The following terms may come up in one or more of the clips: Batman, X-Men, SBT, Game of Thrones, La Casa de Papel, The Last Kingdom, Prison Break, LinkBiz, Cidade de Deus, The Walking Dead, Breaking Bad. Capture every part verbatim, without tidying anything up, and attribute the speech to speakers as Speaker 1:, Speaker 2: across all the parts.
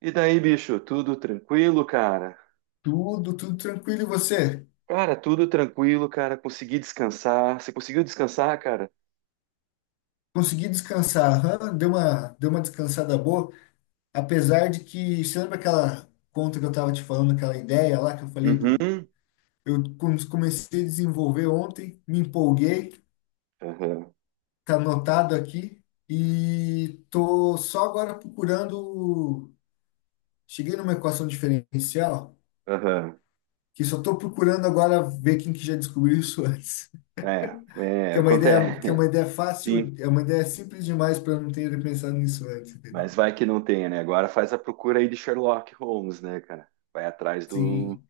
Speaker 1: E daí, bicho, tudo tranquilo, cara?
Speaker 2: Tudo, tudo tranquilo. E você?
Speaker 1: Cara, tudo tranquilo, cara. Consegui descansar. Você conseguiu descansar, cara?
Speaker 2: Consegui descansar? Aham, deu uma, deu uma descansada boa. Apesar de que, você lembra aquela conta que eu estava te falando, aquela ideia lá que eu falei do.
Speaker 1: Uhum.
Speaker 2: Eu com- comecei a desenvolver ontem, me empolguei,
Speaker 1: Aham,
Speaker 2: tá anotado aqui, e tô só agora procurando. Cheguei numa equação diferencial,
Speaker 1: aham.
Speaker 2: que só tô procurando agora ver quem que já descobriu isso antes.
Speaker 1: É, é,
Speaker 2: Que é uma ideia, que é
Speaker 1: acontece.
Speaker 2: uma ideia
Speaker 1: Sim,
Speaker 2: fácil, é uma ideia simples demais para eu não ter pensado nisso antes, entendeu?
Speaker 1: mas vai que não tenha, né? Agora faz a procura aí de Sherlock Holmes, né, cara? Vai atrás do.
Speaker 2: Sim,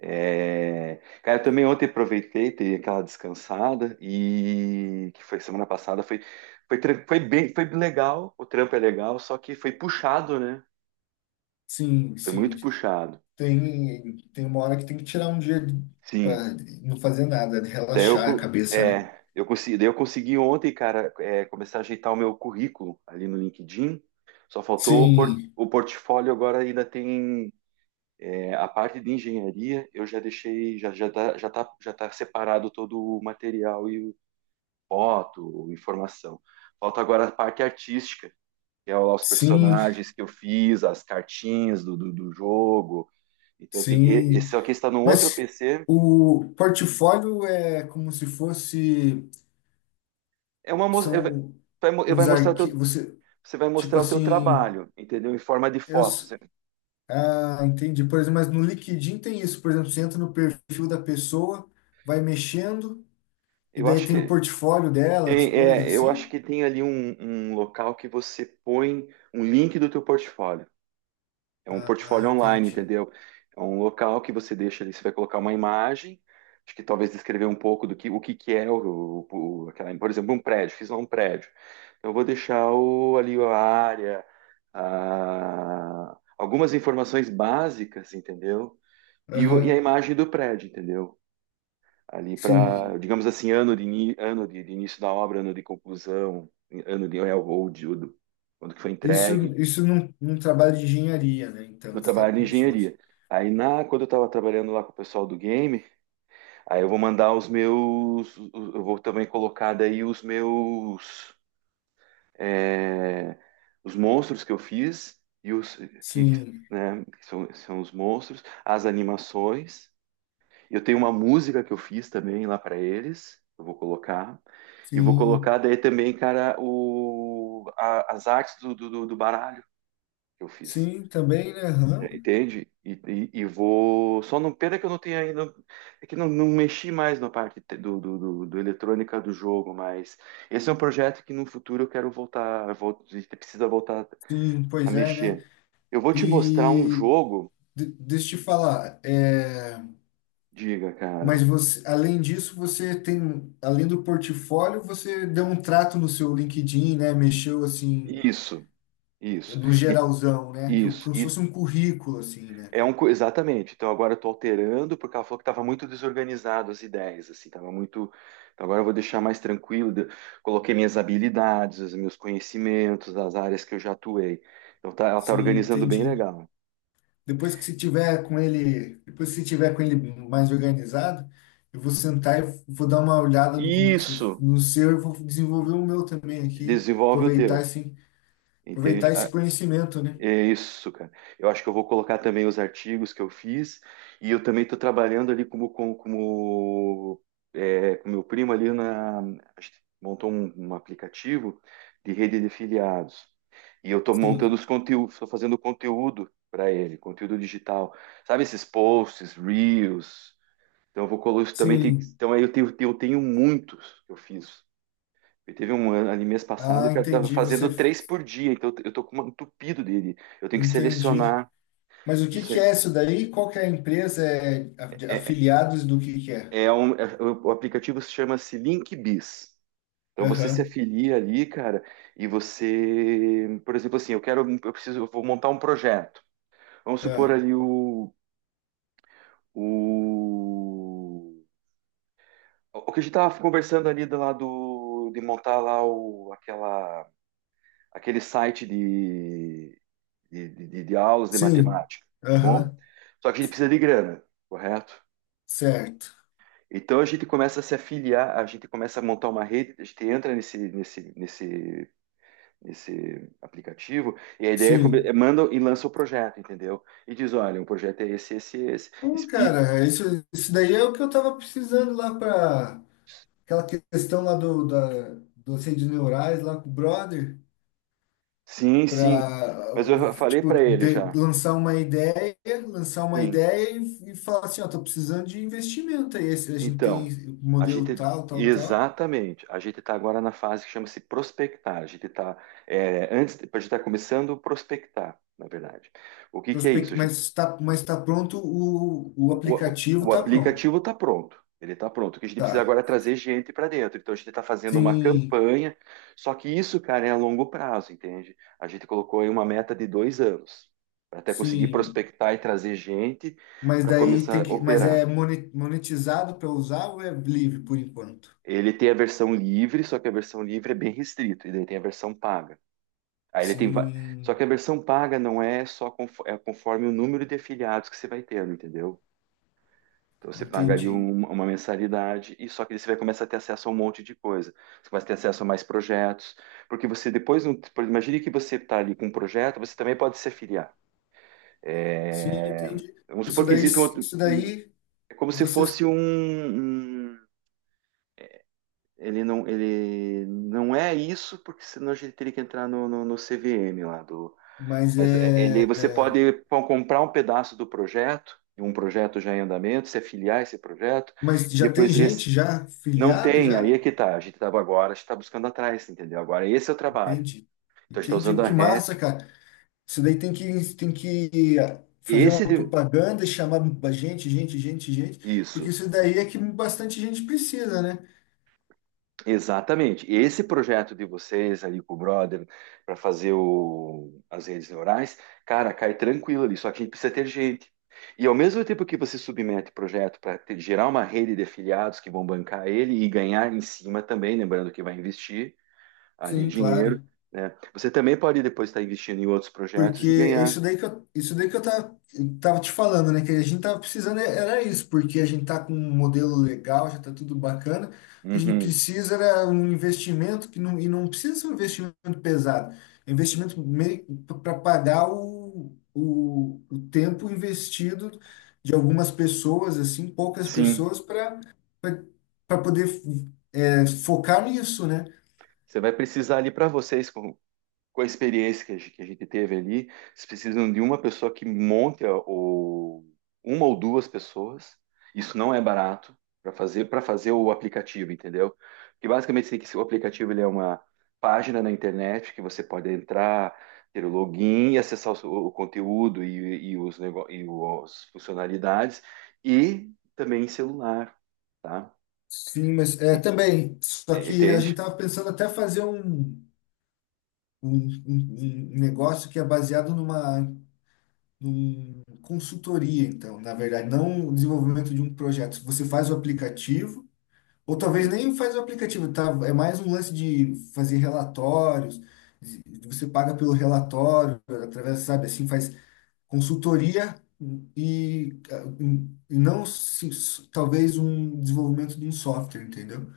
Speaker 1: É... Cara, eu também ontem aproveitei, dei aquela descansada e que foi semana passada, foi, foi, tran- foi bem, foi legal, o trampo é legal, só que foi puxado, né?
Speaker 2: sim,
Speaker 1: Foi
Speaker 2: sim.
Speaker 1: muito puxado.
Speaker 2: Tem, tem uma hora que tem que tirar um dia
Speaker 1: Sim.
Speaker 2: para não fazer nada, né?
Speaker 1: Daí eu,
Speaker 2: Relaxar a
Speaker 1: co-
Speaker 2: cabeça, né?
Speaker 1: é, eu consegui, daí eu consegui ontem, cara, é, começar a ajeitar o meu currículo ali no LinkedIn. Só faltou o, por-
Speaker 2: Sim,
Speaker 1: o portfólio agora ainda tem é, a parte de engenharia, eu já deixei, já, já tá, já tá, já tá separado todo o material e o foto, informação. Falta agora a parte artística, que é lá os
Speaker 2: sim,
Speaker 1: personagens que eu fiz, as cartinhas do, do, do jogo. Então tem que,
Speaker 2: sim.
Speaker 1: esse aqui está no outro
Speaker 2: Mas
Speaker 1: P C.
Speaker 2: o portfólio é como se fosse,
Speaker 1: É uma, mo- é-
Speaker 2: são
Speaker 1: vai, vai
Speaker 2: uns
Speaker 1: mostrar
Speaker 2: arquivos, você,
Speaker 1: Você vai
Speaker 2: tipo
Speaker 1: mostrar o teu
Speaker 2: assim,
Speaker 1: trabalho, entendeu? Em forma de
Speaker 2: eu,
Speaker 1: foto.
Speaker 2: s-
Speaker 1: Você-
Speaker 2: ah, entendi. Por exemplo, mas no LinkedIn tem isso, por exemplo, você entra no perfil da pessoa, vai mexendo, e
Speaker 1: Eu
Speaker 2: daí
Speaker 1: acho
Speaker 2: tem o
Speaker 1: que
Speaker 2: portfólio dela, as
Speaker 1: tem,
Speaker 2: coisas
Speaker 1: é, eu acho
Speaker 2: assim.
Speaker 1: que tem ali um, um local que você põe um link do teu portfólio. É um
Speaker 2: Ah,
Speaker 1: portfólio online,
Speaker 2: entendi.
Speaker 1: entendeu? É um local que você deixa ali, você vai colocar uma imagem, acho que talvez descrever um pouco do que o que que é o, o- o- aquela, por exemplo, um prédio, fiz lá um prédio. Então eu vou deixar o, ali a área, a- algumas informações básicas, entendeu? E, o- e a
Speaker 2: Aham,
Speaker 1: imagem do prédio, entendeu? Ali para,
Speaker 2: sim.
Speaker 1: digamos assim, ano de, ini- ano de, de início da obra, ano de conclusão, ano de railroad, ou do- quando que foi
Speaker 2: Isso,
Speaker 1: entregue,
Speaker 2: isso num, num trabalho de engenharia, né? Então,
Speaker 1: meu
Speaker 2: você está
Speaker 1: trabalho de
Speaker 2: com suas.
Speaker 1: engenharia. Aí na, quando eu estava trabalhando lá com o pessoal do game, aí eu vou mandar os meus, eu vou também colocar daí os meus, é, os monstros que eu fiz e os que,
Speaker 2: Sim,
Speaker 1: né, que são, são os monstros, as animações. Eu tenho uma música que eu fiz também lá para eles, eu vou colocar. E vou colocar
Speaker 2: sim,
Speaker 1: daí também, cara, o, a- as artes do, do, do baralho que eu fiz.
Speaker 2: sim, também, né? Aham.
Speaker 1: É, entende? E, e, e vou. Só não. Pena que eu não tenho ainda. É que não, não mexi mais na parte te- do, do, do, do eletrônica do jogo, mas esse é um projeto que no futuro eu quero voltar. eu Vou, a gente precisa voltar
Speaker 2: Sim,
Speaker 1: a
Speaker 2: pois é, né?
Speaker 1: mexer. Eu vou te mostrar um
Speaker 2: E
Speaker 1: jogo,
Speaker 2: de- deixa eu te falar, é,
Speaker 1: diga, cara.
Speaker 2: mas você, além disso, você tem, além do portfólio, você deu um trato no seu LinkedIn, né? Mexeu assim,
Speaker 1: Isso, isso.
Speaker 2: no
Speaker 1: E,
Speaker 2: geralzão, né? Que é
Speaker 1: isso.
Speaker 2: como se
Speaker 1: E
Speaker 2: fosse um currículo, assim, né?
Speaker 1: É um, co- exatamente. Então agora eu estou alterando porque ela falou que estava muito desorganizado as ideias, assim, estava muito. Então agora eu vou deixar mais tranquilo. de- Coloquei minhas habilidades, os meus conhecimentos, as áreas que eu já atuei. Então tá, ela está
Speaker 2: Sim,
Speaker 1: organizando bem
Speaker 2: entendi.
Speaker 1: legal.
Speaker 2: Depois que se tiver com ele, depois que se tiver com ele mais organizado, eu vou sentar e vou dar uma olhada no como é que se-
Speaker 1: Isso
Speaker 2: no seu e vou desenvolver o meu também aqui,
Speaker 1: desenvolve o
Speaker 2: aproveitar
Speaker 1: teu,
Speaker 2: esse,
Speaker 1: entende?
Speaker 2: aproveitar esse conhecimento, né?
Speaker 1: É isso, cara. Eu acho que eu vou colocar também os artigos que eu fiz e eu também estou trabalhando ali como com como, é, com meu primo ali na a gente montou um, um aplicativo de rede de filiados e eu estou montando
Speaker 2: Sim.
Speaker 1: os conteúdos, estou fazendo conteúdo para ele, conteúdo digital, sabe esses posts, reels. Então eu vou colocar isso também tem,
Speaker 2: Sim.
Speaker 1: então aí eu tenho, eu tenho muitos que eu fiz. Eu teve um ano ali mês passado
Speaker 2: Ah,
Speaker 1: que eu estava
Speaker 2: entendi, você
Speaker 1: fazendo três por dia, então eu tô com um entupido dele. Eu tenho que
Speaker 2: entendi.
Speaker 1: selecionar.
Speaker 2: Mas o que
Speaker 1: Isso
Speaker 2: que
Speaker 1: é,
Speaker 2: é isso daí? Qual que é a empresa? É a-
Speaker 1: é,
Speaker 2: afiliados do que que é?
Speaker 1: é um, é- o aplicativo se chama-se LinkBiz. Então você se
Speaker 2: Aham.
Speaker 1: afilia ali, cara, e você, por exemplo, assim, eu quero, eu preciso, eu vou montar um projeto. Vamos supor
Speaker 2: Ah,
Speaker 1: ali o, o, o que a gente tava conversando ali do lado de montar lá o, aquela, aquele site de de, de, de aulas de
Speaker 2: sim.
Speaker 1: matemática, tá bom?
Speaker 2: Aham.
Speaker 1: Só que a gente precisa de grana, correto?
Speaker 2: Certo.
Speaker 1: Então a gente começa a se afiliar, a gente começa a montar uma rede, a gente entra nesse, nesse, nesse, nesse aplicativo e a ideia é, é
Speaker 2: Sim.
Speaker 1: manda e lança o projeto, entendeu? E diz, olha, o projeto é esse, esse, esse,
Speaker 2: Pô,
Speaker 1: explica.
Speaker 2: cara, isso, isso daí é o que eu tava precisando lá para aquela questão lá do, da, do de neurais lá com o brother,
Speaker 1: Sim, sim.
Speaker 2: para
Speaker 1: Mas eu falei
Speaker 2: tipo,
Speaker 1: para ele
Speaker 2: de-
Speaker 1: já.
Speaker 2: lançar uma ideia, lançar uma
Speaker 1: Sim.
Speaker 2: ideia e, e falar assim, ó, tô precisando de investimento aí, esse- a gente
Speaker 1: Então,
Speaker 2: tem o
Speaker 1: a
Speaker 2: modelo
Speaker 1: gente
Speaker 2: tal, tal, tal,
Speaker 1: exatamente, a gente está agora na fase que chama-se prospectar. A gente está antes, a gente está começando a prospectar, na verdade. O que que é isso?
Speaker 2: prospect,
Speaker 1: A gente-
Speaker 2: mas tá, mas tá pronto, o, o
Speaker 1: o, o-
Speaker 2: aplicativo
Speaker 1: o
Speaker 2: tá pronto,
Speaker 1: aplicativo está pronto. Ele está pronto. O que a gente precisa
Speaker 2: tá,
Speaker 1: agora é trazer gente para dentro. Então a gente está fazendo uma
Speaker 2: sim,
Speaker 1: campanha. Só que isso, cara, é a longo prazo, entende? A gente colocou aí uma meta de dois anos para até conseguir
Speaker 2: sim.
Speaker 1: prospectar e trazer gente
Speaker 2: Mas
Speaker 1: para
Speaker 2: daí tem
Speaker 1: começar a
Speaker 2: que, mas é
Speaker 1: operar.
Speaker 2: moni- monetizado para usar ou é livre por enquanto?
Speaker 1: Ele tem a versão livre, só que a versão livre é bem restrito, e daí tem a versão paga. Aí ele tem, va- só
Speaker 2: Sim,
Speaker 1: que a versão paga não é só confo- é conforme o número de afiliados que você vai tendo, entendeu? Então você paga ali
Speaker 2: entendi.
Speaker 1: um- uma mensalidade e só que daí você vai começar a ter acesso a um monte de coisa. Você vai ter acesso a mais projetos, porque você depois, não- por- imagine que você está ali com um projeto, você também pode se afiliar.
Speaker 2: Sim,
Speaker 1: É,
Speaker 2: entendi.
Speaker 1: vamos
Speaker 2: Isso
Speaker 1: supor que
Speaker 2: daí,
Speaker 1: existe um outro,
Speaker 2: isso
Speaker 1: um-
Speaker 2: daí
Speaker 1: é como se
Speaker 2: vocês,
Speaker 1: fosse um, um Ele não, ele não é isso, porque senão a gente teria que entrar no, no, no C V M lá do.
Speaker 2: mas
Speaker 1: Mas é, ele,
Speaker 2: é,
Speaker 1: você pode com- comprar um pedaço do projeto, um projeto já em andamento, se afiliar a esse projeto,
Speaker 2: mas
Speaker 1: e
Speaker 2: já tem
Speaker 1: depois
Speaker 2: gente
Speaker 1: rece-
Speaker 2: já
Speaker 1: não
Speaker 2: filiada
Speaker 1: tem, aí
Speaker 2: já?
Speaker 1: é que tá. A gente estava agora, a gente está buscando atrás, entendeu? Agora esse é o trabalho.
Speaker 2: Entendi.
Speaker 1: Então a gente está
Speaker 2: Entendi.
Speaker 1: usando a
Speaker 2: Que massa,
Speaker 1: R E T.
Speaker 2: cara. Isso daí tem que tem que fazer uma
Speaker 1: Esse de-
Speaker 2: propaganda e chamar gente, gente, gente, gente, porque
Speaker 1: isso.
Speaker 2: isso daí é que bastante gente precisa, né?
Speaker 1: Exatamente. Esse projeto de vocês ali com o brother para fazer o- as redes neurais, cara, cai tranquilo ali, só que a gente precisa ter gente. E ao mesmo tempo que você submete o projeto para gerar uma rede de afiliados que vão bancar ele e ganhar em cima também, lembrando que vai investir ali
Speaker 2: Sim,
Speaker 1: dinheiro,
Speaker 2: claro.
Speaker 1: né? Você também pode depois estar investindo em outros
Speaker 2: Porque
Speaker 1: projetos e
Speaker 2: é
Speaker 1: ganhar.
Speaker 2: isso daí que eu, isso daí que eu tava, eu tava te falando, né? Que a gente tava precisando, é- era isso, porque a gente tá com um modelo legal, já tá tudo bacana. O que a gente
Speaker 1: Uhum.
Speaker 2: precisa era um investimento que não, e não precisa ser um investimento pesado. É um investimento meio para pagar o, o, o tempo investido de algumas pessoas, assim, poucas
Speaker 1: Sim,
Speaker 2: pessoas, para para poder é, focar nisso, né?
Speaker 1: você vai precisar ali para vocês, com a experiência que a gente, que a gente teve ali, vocês precisam de uma pessoa que monte a- o, uma ou duas pessoas. Isso não é barato para fazer para fazer o aplicativo, entendeu? Porque basicamente você tem que o aplicativo ele é uma página na internet que você pode entrar, ter o login e acessar o, seu- o conteúdo e, e os nego, e o- as funcionalidades e também em celular, tá?
Speaker 2: Sim, mas é,
Speaker 1: E-
Speaker 2: também, só que a
Speaker 1: Entende?
Speaker 2: gente estava pensando até fazer um, um, um- um negócio que é baseado numa, numa consultoria, então, na verdade, não o desenvolvimento de um projeto. Você faz o aplicativo, ou talvez
Speaker 1: Uhum.
Speaker 2: nem faz o aplicativo, tá? É mais um lance de fazer relatórios, de- você paga pelo relatório, através, sabe, assim, faz consultoria e, ah, e não se- talvez um desenvolvimento de um software, entendeu?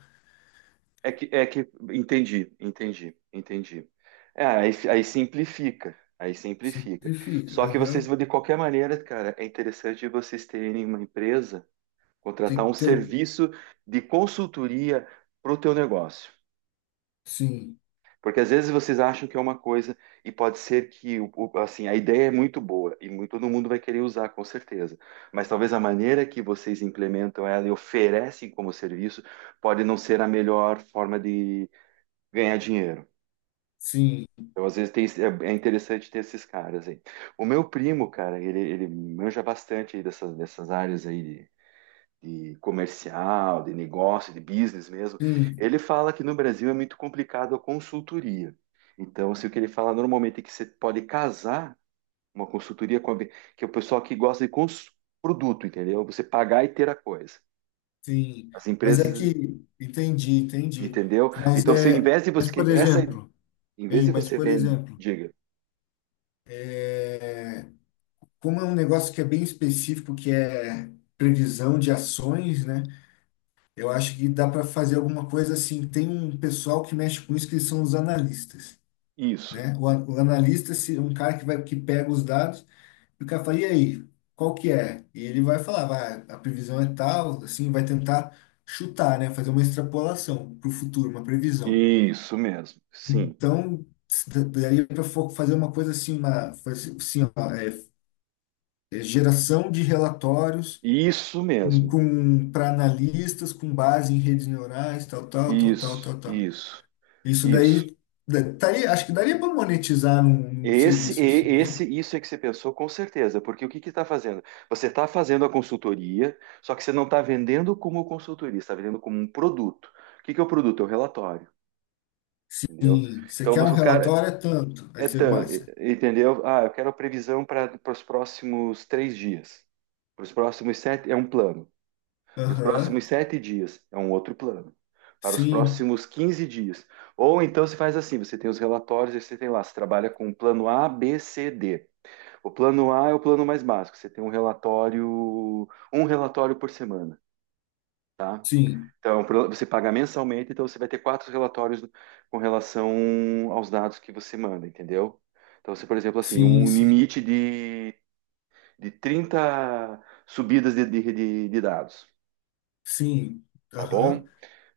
Speaker 1: É que, é que entendi, entendi, entendi. É, aí, aí simplifica, aí simplifica.
Speaker 2: Simplifica.
Speaker 1: Só que vocês,
Speaker 2: Aham.
Speaker 1: de qualquer maneira, cara, é interessante vocês terem uma empresa, contratar
Speaker 2: Tem que
Speaker 1: um
Speaker 2: ter, o-
Speaker 1: serviço de consultoria para o teu negócio.
Speaker 2: sim,
Speaker 1: Porque às vezes vocês acham que é uma coisa e pode ser que, o- o- assim, a ideia é muito boa e mu- todo mundo vai querer usar, com certeza. Mas talvez a maneira que vocês implementam ela e oferecem como serviço pode não ser a melhor forma de ganhar dinheiro.
Speaker 2: sim,
Speaker 1: Então, às vezes tem, esse- é é interessante ter esses caras aí. O meu primo, cara, ele, ele manja bastante aí dessas, dessas áreas aí de, de comercial, de negócio, de business mesmo.
Speaker 2: sim.
Speaker 1: Ele fala que no Brasil é muito complicado a consultoria. Então, assim, o que ele fala normalmente é que você pode casar uma consultoria com a, ve- que é o pessoal que gosta de cons, produto, entendeu? Você pagar e ter a coisa.
Speaker 2: Sim,
Speaker 1: As
Speaker 2: mas é
Speaker 1: empresas,
Speaker 2: que entendi, entendi.
Speaker 1: entendeu?
Speaker 2: Mas
Speaker 1: Então, você, em
Speaker 2: é,
Speaker 1: vez de
Speaker 2: mas
Speaker 1: você,
Speaker 2: por
Speaker 1: essa,
Speaker 2: exemplo,
Speaker 1: em vez
Speaker 2: hein,
Speaker 1: de
Speaker 2: mas
Speaker 1: você
Speaker 2: por
Speaker 1: vender,
Speaker 2: exemplo,
Speaker 1: diga,
Speaker 2: como é um negócio que é bem específico, que é previsão de ações, né? Eu acho que dá para fazer alguma coisa assim. Tem um pessoal que mexe com isso que são os analistas,
Speaker 1: isso.
Speaker 2: né? O, an- o analista se- é um cara que vai que pega os dados e o cara fala, e aí, qual que é? E ele vai falar, vai, a previsão é tal, assim, vai tentar chutar, né? Fazer uma extrapolação para o futuro, uma previsão.
Speaker 1: Isso mesmo, sim.
Speaker 2: Então, daria para fazer uma coisa assim, uma fazer- assim, ó, é, é geração de relatórios
Speaker 1: Isso
Speaker 2: com,
Speaker 1: mesmo.
Speaker 2: com para analistas com base em redes neurais, tal, tal, tal, tal,
Speaker 1: Isso,
Speaker 2: tal, tal.
Speaker 1: isso,
Speaker 2: Isso
Speaker 1: isso.
Speaker 2: daí da- taria- acho que daria para monetizar num, num
Speaker 1: Esse,
Speaker 2: serviço assim,
Speaker 1: e-
Speaker 2: né?
Speaker 1: esse, isso é que você pensou com certeza, porque o que que está fazendo? Você está fazendo a consultoria, só que você não está vendendo como consultoria, está vendendo como um produto. O que que é o produto? É o relatório, entendeu?
Speaker 2: Sim, você
Speaker 1: Então
Speaker 2: quer um
Speaker 1: você, o cara,
Speaker 2: relatório é tanto, aí
Speaker 1: é
Speaker 2: você
Speaker 1: tan-
Speaker 2: mais.
Speaker 1: entendeu? Ah, eu quero a previsão para os próximos três dias, para os próximos sete, é um plano. Para os
Speaker 2: Aham.
Speaker 1: próximos sete dias é um outro plano. Para os
Speaker 2: Sim,
Speaker 1: próximos quinze dias. Ou então você faz assim: você tem os relatórios, aí você tem lá, você trabalha com o plano á bê cê dê. O plano A é o plano mais básico, você tem um relatório, um relatório por semana, tá?
Speaker 2: sim,
Speaker 1: Então, você paga mensalmente, então você vai ter quatro relatórios com relação aos dados que você manda, entendeu? Então, você, por exemplo, assim,
Speaker 2: sim,
Speaker 1: um
Speaker 2: sim,
Speaker 1: limite de, de trinta subidas de, de, de de dados,
Speaker 2: sim.
Speaker 1: tá
Speaker 2: Aham.
Speaker 1: bom?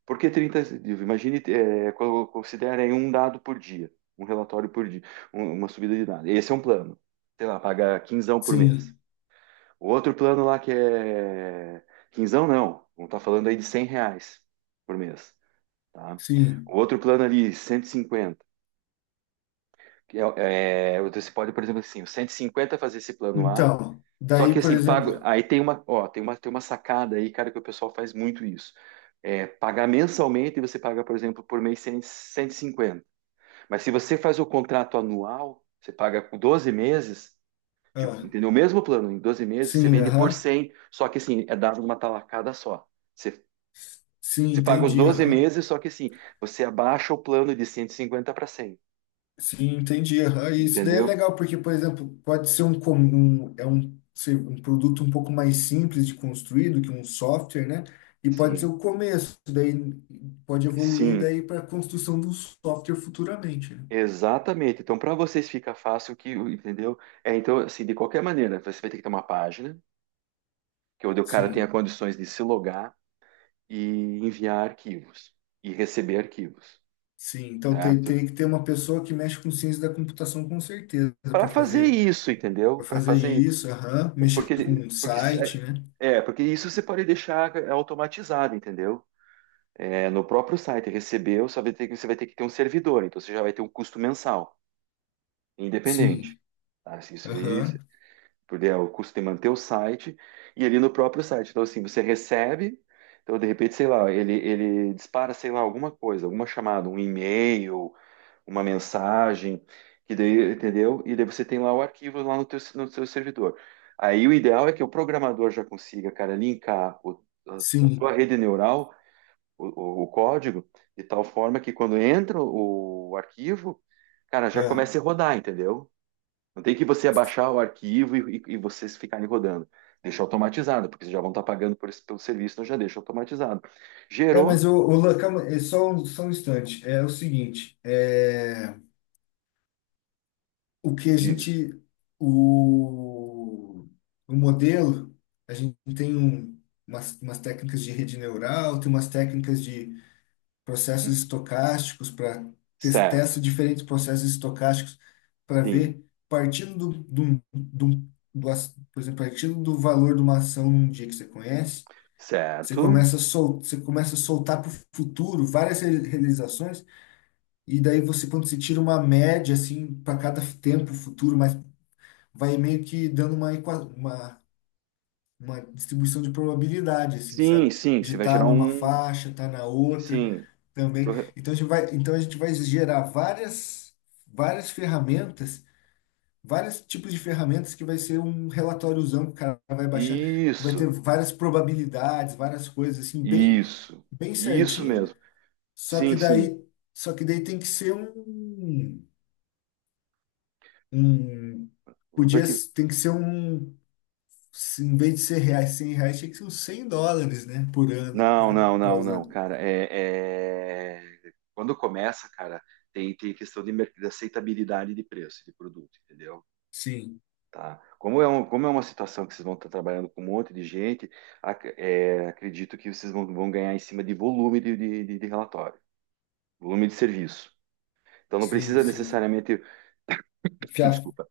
Speaker 1: Por que trinta dias? Imagine, é, considerem um dado por dia, um relatório por dia, um- uma subida de dado. Esse é um plano. Sei lá, paga quinzão por mês.
Speaker 2: Sim,
Speaker 1: O outro plano lá que é... Quinzão não, não tá falando aí de cem reais por mês, tá?
Speaker 2: sim.
Speaker 1: O outro plano ali, cento e cinquenta. Que é, é, você pode, por exemplo, assim, o cento e cinquenta fazer esse plano A,
Speaker 2: Então,
Speaker 1: só que
Speaker 2: daí, por
Speaker 1: assim, pago,
Speaker 2: exemplo,
Speaker 1: aí tem uma, ó, tem uma, tem uma sacada aí, cara, que o pessoal faz muito isso. É, pagar mensalmente, e você paga, por exemplo, por mês cem, cento e cinquenta. Mas se você faz o contrato anual, você paga com doze meses, tipo,
Speaker 2: ah,
Speaker 1: entendeu? O mesmo plano, em doze meses você
Speaker 2: sim,
Speaker 1: vende por
Speaker 2: aham.
Speaker 1: cem, só que assim, é dado numa talacada só. Você,
Speaker 2: Sim,
Speaker 1: você paga os
Speaker 2: entendi,
Speaker 1: doze
Speaker 2: aham.
Speaker 1: meses, só que assim, você abaixa o plano de cento e cinquenta para cem,
Speaker 2: Sim, entendi, aham. E isso daí é
Speaker 1: entendeu?
Speaker 2: legal, porque, por exemplo, pode ser um, com- um, é um, ser um produto um pouco mais simples de construir do que um software, né? E pode
Speaker 1: Sim,
Speaker 2: ser o começo, daí pode evoluir
Speaker 1: sim.
Speaker 2: daí para a construção do software futuramente, né?
Speaker 1: Exatamente. Então, para vocês fica fácil, que, entendeu? É, então, assim, de qualquer maneira, você vai ter que ter uma página que é onde o cara tenha
Speaker 2: Sim,
Speaker 1: condições de se logar e enviar arquivos e receber arquivos,
Speaker 2: sim. Então tem,
Speaker 1: certo?
Speaker 2: teria que ter uma pessoa que mexe com ciência da computação com certeza
Speaker 1: Para
Speaker 2: para
Speaker 1: fazer
Speaker 2: fazer,
Speaker 1: isso, entendeu?
Speaker 2: para
Speaker 1: Para
Speaker 2: fazer
Speaker 1: fazer
Speaker 2: isso, aham. Mexer com
Speaker 1: porque
Speaker 2: um
Speaker 1: porque se-
Speaker 2: site, né?
Speaker 1: é, é, porque isso você pode deixar eh, automatizado, entendeu? É, no próprio site recebeu, você vai ter que você vai ter que ter um servidor, então você já vai ter um custo mensal, independente.
Speaker 2: Sim,
Speaker 1: Tá? Isso, isso
Speaker 2: aham.
Speaker 1: porque é o custo de manter o site e ali no próprio site. Então, assim, você recebe, então de repente, sei lá, ele, ele dispara, sei lá, alguma coisa, alguma chamada, um e-mail, uma mensagem, que daí, entendeu? E daí você tem lá o arquivo lá no teu, no seu servidor. Aí o ideal é que o programador já consiga, cara, linkar o- a, a sua
Speaker 2: Sim.
Speaker 1: rede neural, o, o- o código, de tal forma que quando entra o, o arquivo, cara, já
Speaker 2: É.
Speaker 1: comece a rodar, entendeu? Não tem que você abaixar o arquivo e, e, e vocês ficarem rodando. Deixa automatizado, porque vocês já vão estar pagando por esse- pelo serviço, então já deixa automatizado.
Speaker 2: É,
Speaker 1: Gerou?
Speaker 2: mas o, o Lan- calma, é só, um- só um instante. É o seguinte, é, o que a
Speaker 1: Diga.
Speaker 2: gente, o, o modelo, a gente tem um, umas, umas técnicas de rede neural, tem umas técnicas de processos
Speaker 1: Hum.
Speaker 2: estocásticos para
Speaker 1: Certo.
Speaker 2: testa diferentes processos estocásticos para
Speaker 1: Sim.
Speaker 2: ver partindo do, do, do, do, as- por exemplo, partindo do valor de uma ação num dia que você conhece, você
Speaker 1: Certo.
Speaker 2: começa a sol, você começa a soltar para o futuro várias re- realizações. E daí você, quando você tira uma média, assim, para cada tempo futuro, mas vai meio que dando uma, equa- uma, uma distribuição de probabilidade, assim,
Speaker 1: Sim,
Speaker 2: sabe?
Speaker 1: sim.
Speaker 2: De
Speaker 1: Você vai
Speaker 2: estar
Speaker 1: gerar
Speaker 2: numa
Speaker 1: um.
Speaker 2: faixa, estar na outra
Speaker 1: Sim. Eu
Speaker 2: também.
Speaker 1: tô re-
Speaker 2: Então a gente vai, então a gente vai gerar várias, várias ferramentas, vários tipos de ferramentas que vai ser um relatóriozão que o cara vai baixar, que vai ter
Speaker 1: Isso.
Speaker 2: várias probabilidades, várias coisas, assim, bem,
Speaker 1: Isso.
Speaker 2: bem
Speaker 1: Isso
Speaker 2: certinho.
Speaker 1: mesmo.
Speaker 2: Só que
Speaker 1: Sim, sim.
Speaker 2: daí, só que daí tem que ser um. Um
Speaker 1: Vai
Speaker 2: podia
Speaker 1: que…
Speaker 2: tem que ser um, se em vez de ser reais, cem reais, tinha que ser uns cem dólares, né, por ano
Speaker 1: Não, não,
Speaker 2: para
Speaker 1: não,
Speaker 2: usar.
Speaker 1: não, cara. É, é- Quando começa, cara, tem, tem questão de, merc- de aceitabilidade de preço de produto, entendeu?
Speaker 2: Sim,
Speaker 1: Tá? Como é, um, como é uma situação que vocês vão estar trabalhando com um monte de gente, ac- é, acredito que vocês vão, vão ganhar em cima de volume de, de- de- de relatório, volume de serviço. Então não
Speaker 2: sim,
Speaker 1: precisa
Speaker 2: sim.
Speaker 1: necessariamente,
Speaker 2: Enfiar,
Speaker 1: desculpa,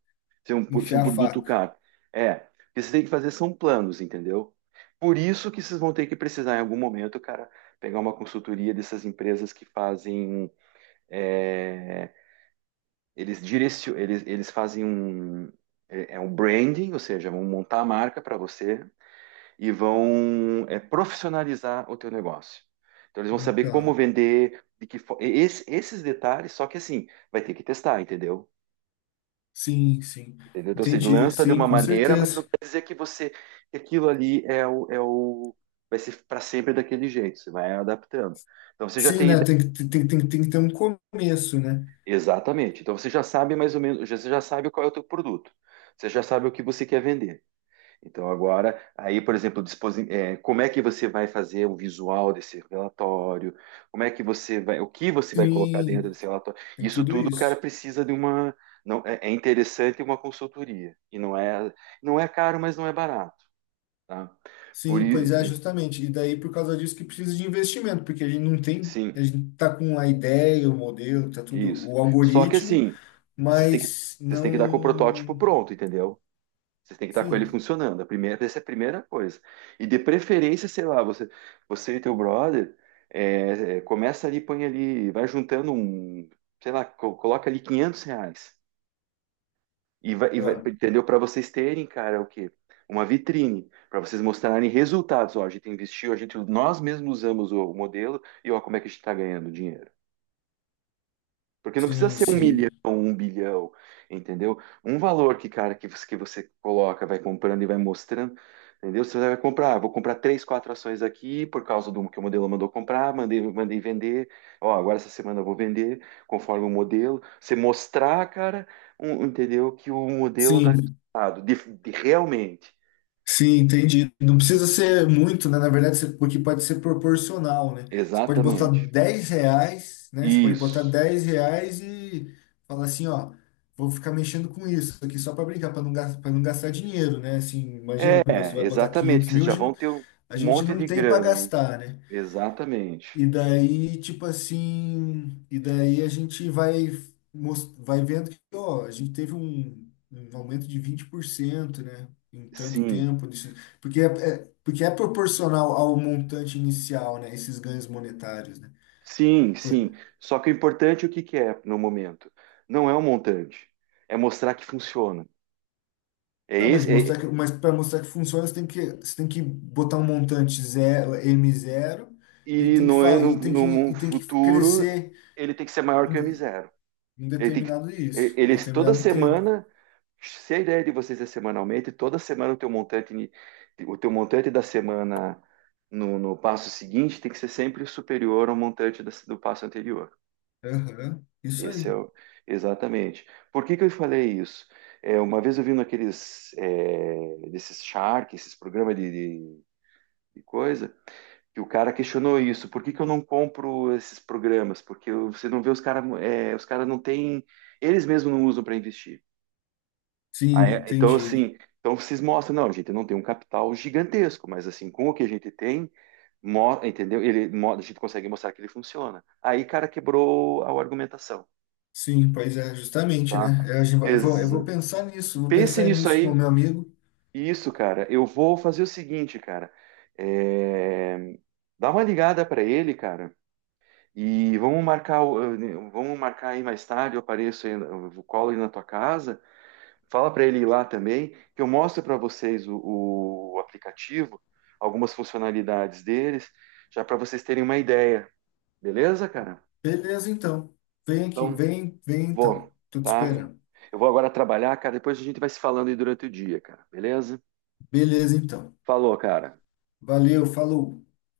Speaker 1: ser um, pro- ser um
Speaker 2: enfiar a
Speaker 1: produto
Speaker 2: faca,
Speaker 1: caro. É, o que vocês têm que fazer são planos, entendeu? Por isso que vocês vão ter que precisar em algum momento, cara, pegar uma consultoria dessas empresas que fazem, é, eles direcio, eles, eles fazem um, é é um branding, ou seja, vão montar a marca para você e vão, é, profissionalizar o teu negócio. Então eles vão saber como
Speaker 2: então.
Speaker 1: vender, de que fo- esse- esses detalhes, só que assim, vai ter que testar, entendeu?
Speaker 2: Sim, sim,
Speaker 1: Entendeu? Então você
Speaker 2: entendi.
Speaker 1: lança de
Speaker 2: Sim,
Speaker 1: uma
Speaker 2: com
Speaker 1: maneira, mas não
Speaker 2: certeza.
Speaker 1: quer dizer que você que aquilo ali é o, é o vai ser para sempre daquele jeito, você vai adaptando. Então você já
Speaker 2: Sim,
Speaker 1: tem
Speaker 2: né,
Speaker 1: ideia.
Speaker 2: tem que tem, tem, tem que ter um começo, né.
Speaker 1: Exatamente. Então você já sabe mais ou menos, já- você já sabe qual é o teu produto. Você já sabe o que você quer vender. Então, agora, aí, por exemplo, disposi- eh, como é que você vai fazer o visual desse relatório? Como é que você vai, o que você vai colocar dentro
Speaker 2: Sim,
Speaker 1: desse relatório?
Speaker 2: tem
Speaker 1: Isso
Speaker 2: tudo
Speaker 1: tudo, cara,
Speaker 2: isso.
Speaker 1: precisa de uma, não, é, é interessante uma consultoria e não é, não é caro, mas não é barato, tá? Por
Speaker 2: Sim, pois é,
Speaker 1: i-
Speaker 2: justamente. E daí, por causa disso, que precisa de investimento, porque a gente não tem,
Speaker 1: sim,
Speaker 2: a gente tá com a ideia, o modelo, tá tudo,
Speaker 1: isso.
Speaker 2: o
Speaker 1: Só que
Speaker 2: algoritmo,
Speaker 1: assim, vocês têm que,
Speaker 2: mas
Speaker 1: vocês têm que dar com o
Speaker 2: não.
Speaker 1: protótipo pronto, entendeu? Vocês têm que estar com ele
Speaker 2: Sim,
Speaker 1: funcionando. A primeira, essa é a primeira coisa. E de preferência, sei lá, você, você e teu brother, é, é, começa ali, põe ali, vai juntando um, sei lá, co- coloca ali quinhentos reais. E vai, e vai-
Speaker 2: ah,
Speaker 1: entendeu? Para vocês terem, cara, o quê? Uma vitrine, para vocês mostrarem resultados. Ó, a gente investiu, a gente, nós mesmos usamos o, o modelo e ó, como é que a gente está ganhando dinheiro. Porque não precisa
Speaker 2: sim,
Speaker 1: ser um milhão,
Speaker 2: sim.
Speaker 1: um bilhão, entendeu? Um valor que, cara, que você, que você coloca, vai comprando e vai mostrando, entendeu? Você vai comprar, ah, vou comprar três, quatro ações aqui por causa do que o modelo mandou comprar, mandei, mandei vender, ó, agora essa semana eu vou vender conforme o modelo. Você mostrar, cara, um- entendeu? Que o modelo dá
Speaker 2: Sim,
Speaker 1: resultado, de, de realmente.
Speaker 2: sim, entendi. Não precisa ser muito, né? Na verdade, você- porque pode ser proporcional, né? Você pode botar
Speaker 1: Exatamente.
Speaker 2: dez reais, né? Você pode botar
Speaker 1: Isso.
Speaker 2: dez reais e falar assim, ó, vou ficar mexendo com isso aqui só para brincar, para não, gas- pra não gastar dinheiro, né? Assim, imagina, você
Speaker 1: É,
Speaker 2: vai botar
Speaker 1: exatamente,
Speaker 2: quinhentos
Speaker 1: que vocês
Speaker 2: mil,
Speaker 1: já
Speaker 2: hoje não-
Speaker 1: vão ter um
Speaker 2: a gente
Speaker 1: monte
Speaker 2: não
Speaker 1: de
Speaker 2: tem para
Speaker 1: grana, né?
Speaker 2: gastar, né?
Speaker 1: Exatamente.
Speaker 2: E daí, tipo assim, e daí a gente vai, mos- vai vendo que, ó, a gente teve um, um aumento de vinte por cento, né? Em tanto
Speaker 1: Sim.
Speaker 2: tempo, nisso, porque é, é- porque é proporcional ao montante inicial, né? Esses ganhos monetários, né?
Speaker 1: Sim,
Speaker 2: Por-
Speaker 1: sim. Só que o importante, é o que que é no momento? Não é o montante, é mostrar que funciona. É
Speaker 2: tá, mas
Speaker 1: esse,
Speaker 2: mostrar que,
Speaker 1: é-
Speaker 2: mas para mostrar que funciona, você tem que, você tem que botar um montante zero, m zero, e
Speaker 1: e
Speaker 2: tem que,
Speaker 1: no,
Speaker 2: fa- e tem que,
Speaker 1: no, no
Speaker 2: e tem que
Speaker 1: futuro
Speaker 2: crescer
Speaker 1: ele tem que ser maior que o
Speaker 2: em,
Speaker 1: M zero.
Speaker 2: em
Speaker 1: Ele tem que,
Speaker 2: determinado
Speaker 1: ele,
Speaker 2: isso, em
Speaker 1: ele- toda
Speaker 2: determinado tempo.
Speaker 1: semana, se a ideia de vocês é semanalmente, toda semana o teu montante, ni- o teu montante da semana no, no passo seguinte tem que ser sempre superior ao montante da- do passo anterior.
Speaker 2: Aham, isso
Speaker 1: Esse é
Speaker 2: aí.
Speaker 1: o… Exatamente. Por que que eu falei isso? É, uma vez eu vi naqueles é, desses Shark, esses programas de, de- de coisa, que o cara questionou isso. Por que que eu não compro esses programas? Porque eu- você não vê os caras, os caras não têm, eles mesmos não usam para investir. Ah,
Speaker 2: Sim,
Speaker 1: é? Então
Speaker 2: entendi.
Speaker 1: assim, então vocês mostram, não, a gente não tem um capital gigantesco, mas assim, com o que a gente tem, mo- entendeu? Ele, mo- a gente consegue mostrar que ele funciona. Aí, cara, quebrou a argumentação.
Speaker 2: Sim, pois é, justamente,
Speaker 1: Tá?
Speaker 2: né? Eu, acho- eu vou, eu vou pensar nisso, vou
Speaker 1: Pense
Speaker 2: pensar
Speaker 1: nisso
Speaker 2: nisso com o
Speaker 1: aí.
Speaker 2: meu amigo.
Speaker 1: Isso, cara. Eu vou fazer o seguinte, cara. É, dá uma ligada para ele, cara. E vamos marcar, o- vamos marcar aí mais tarde. Eu apareço aí, eu colo aí na tua casa. Fala para ele ir lá também, que eu mostro para vocês o, o aplicativo, algumas funcionalidades deles, já para vocês terem uma ideia. Beleza, cara?
Speaker 2: Beleza, então. Vem aqui,
Speaker 1: Então,
Speaker 2: vem, vem então.
Speaker 1: vou,
Speaker 2: Tô te
Speaker 1: tá?
Speaker 2: esperando.
Speaker 1: Eu vou agora trabalhar, cara. Depois a gente vai se falando aí durante o dia, cara. Beleza?
Speaker 2: Beleza, então.
Speaker 1: Falou, cara.
Speaker 2: Valeu, falou.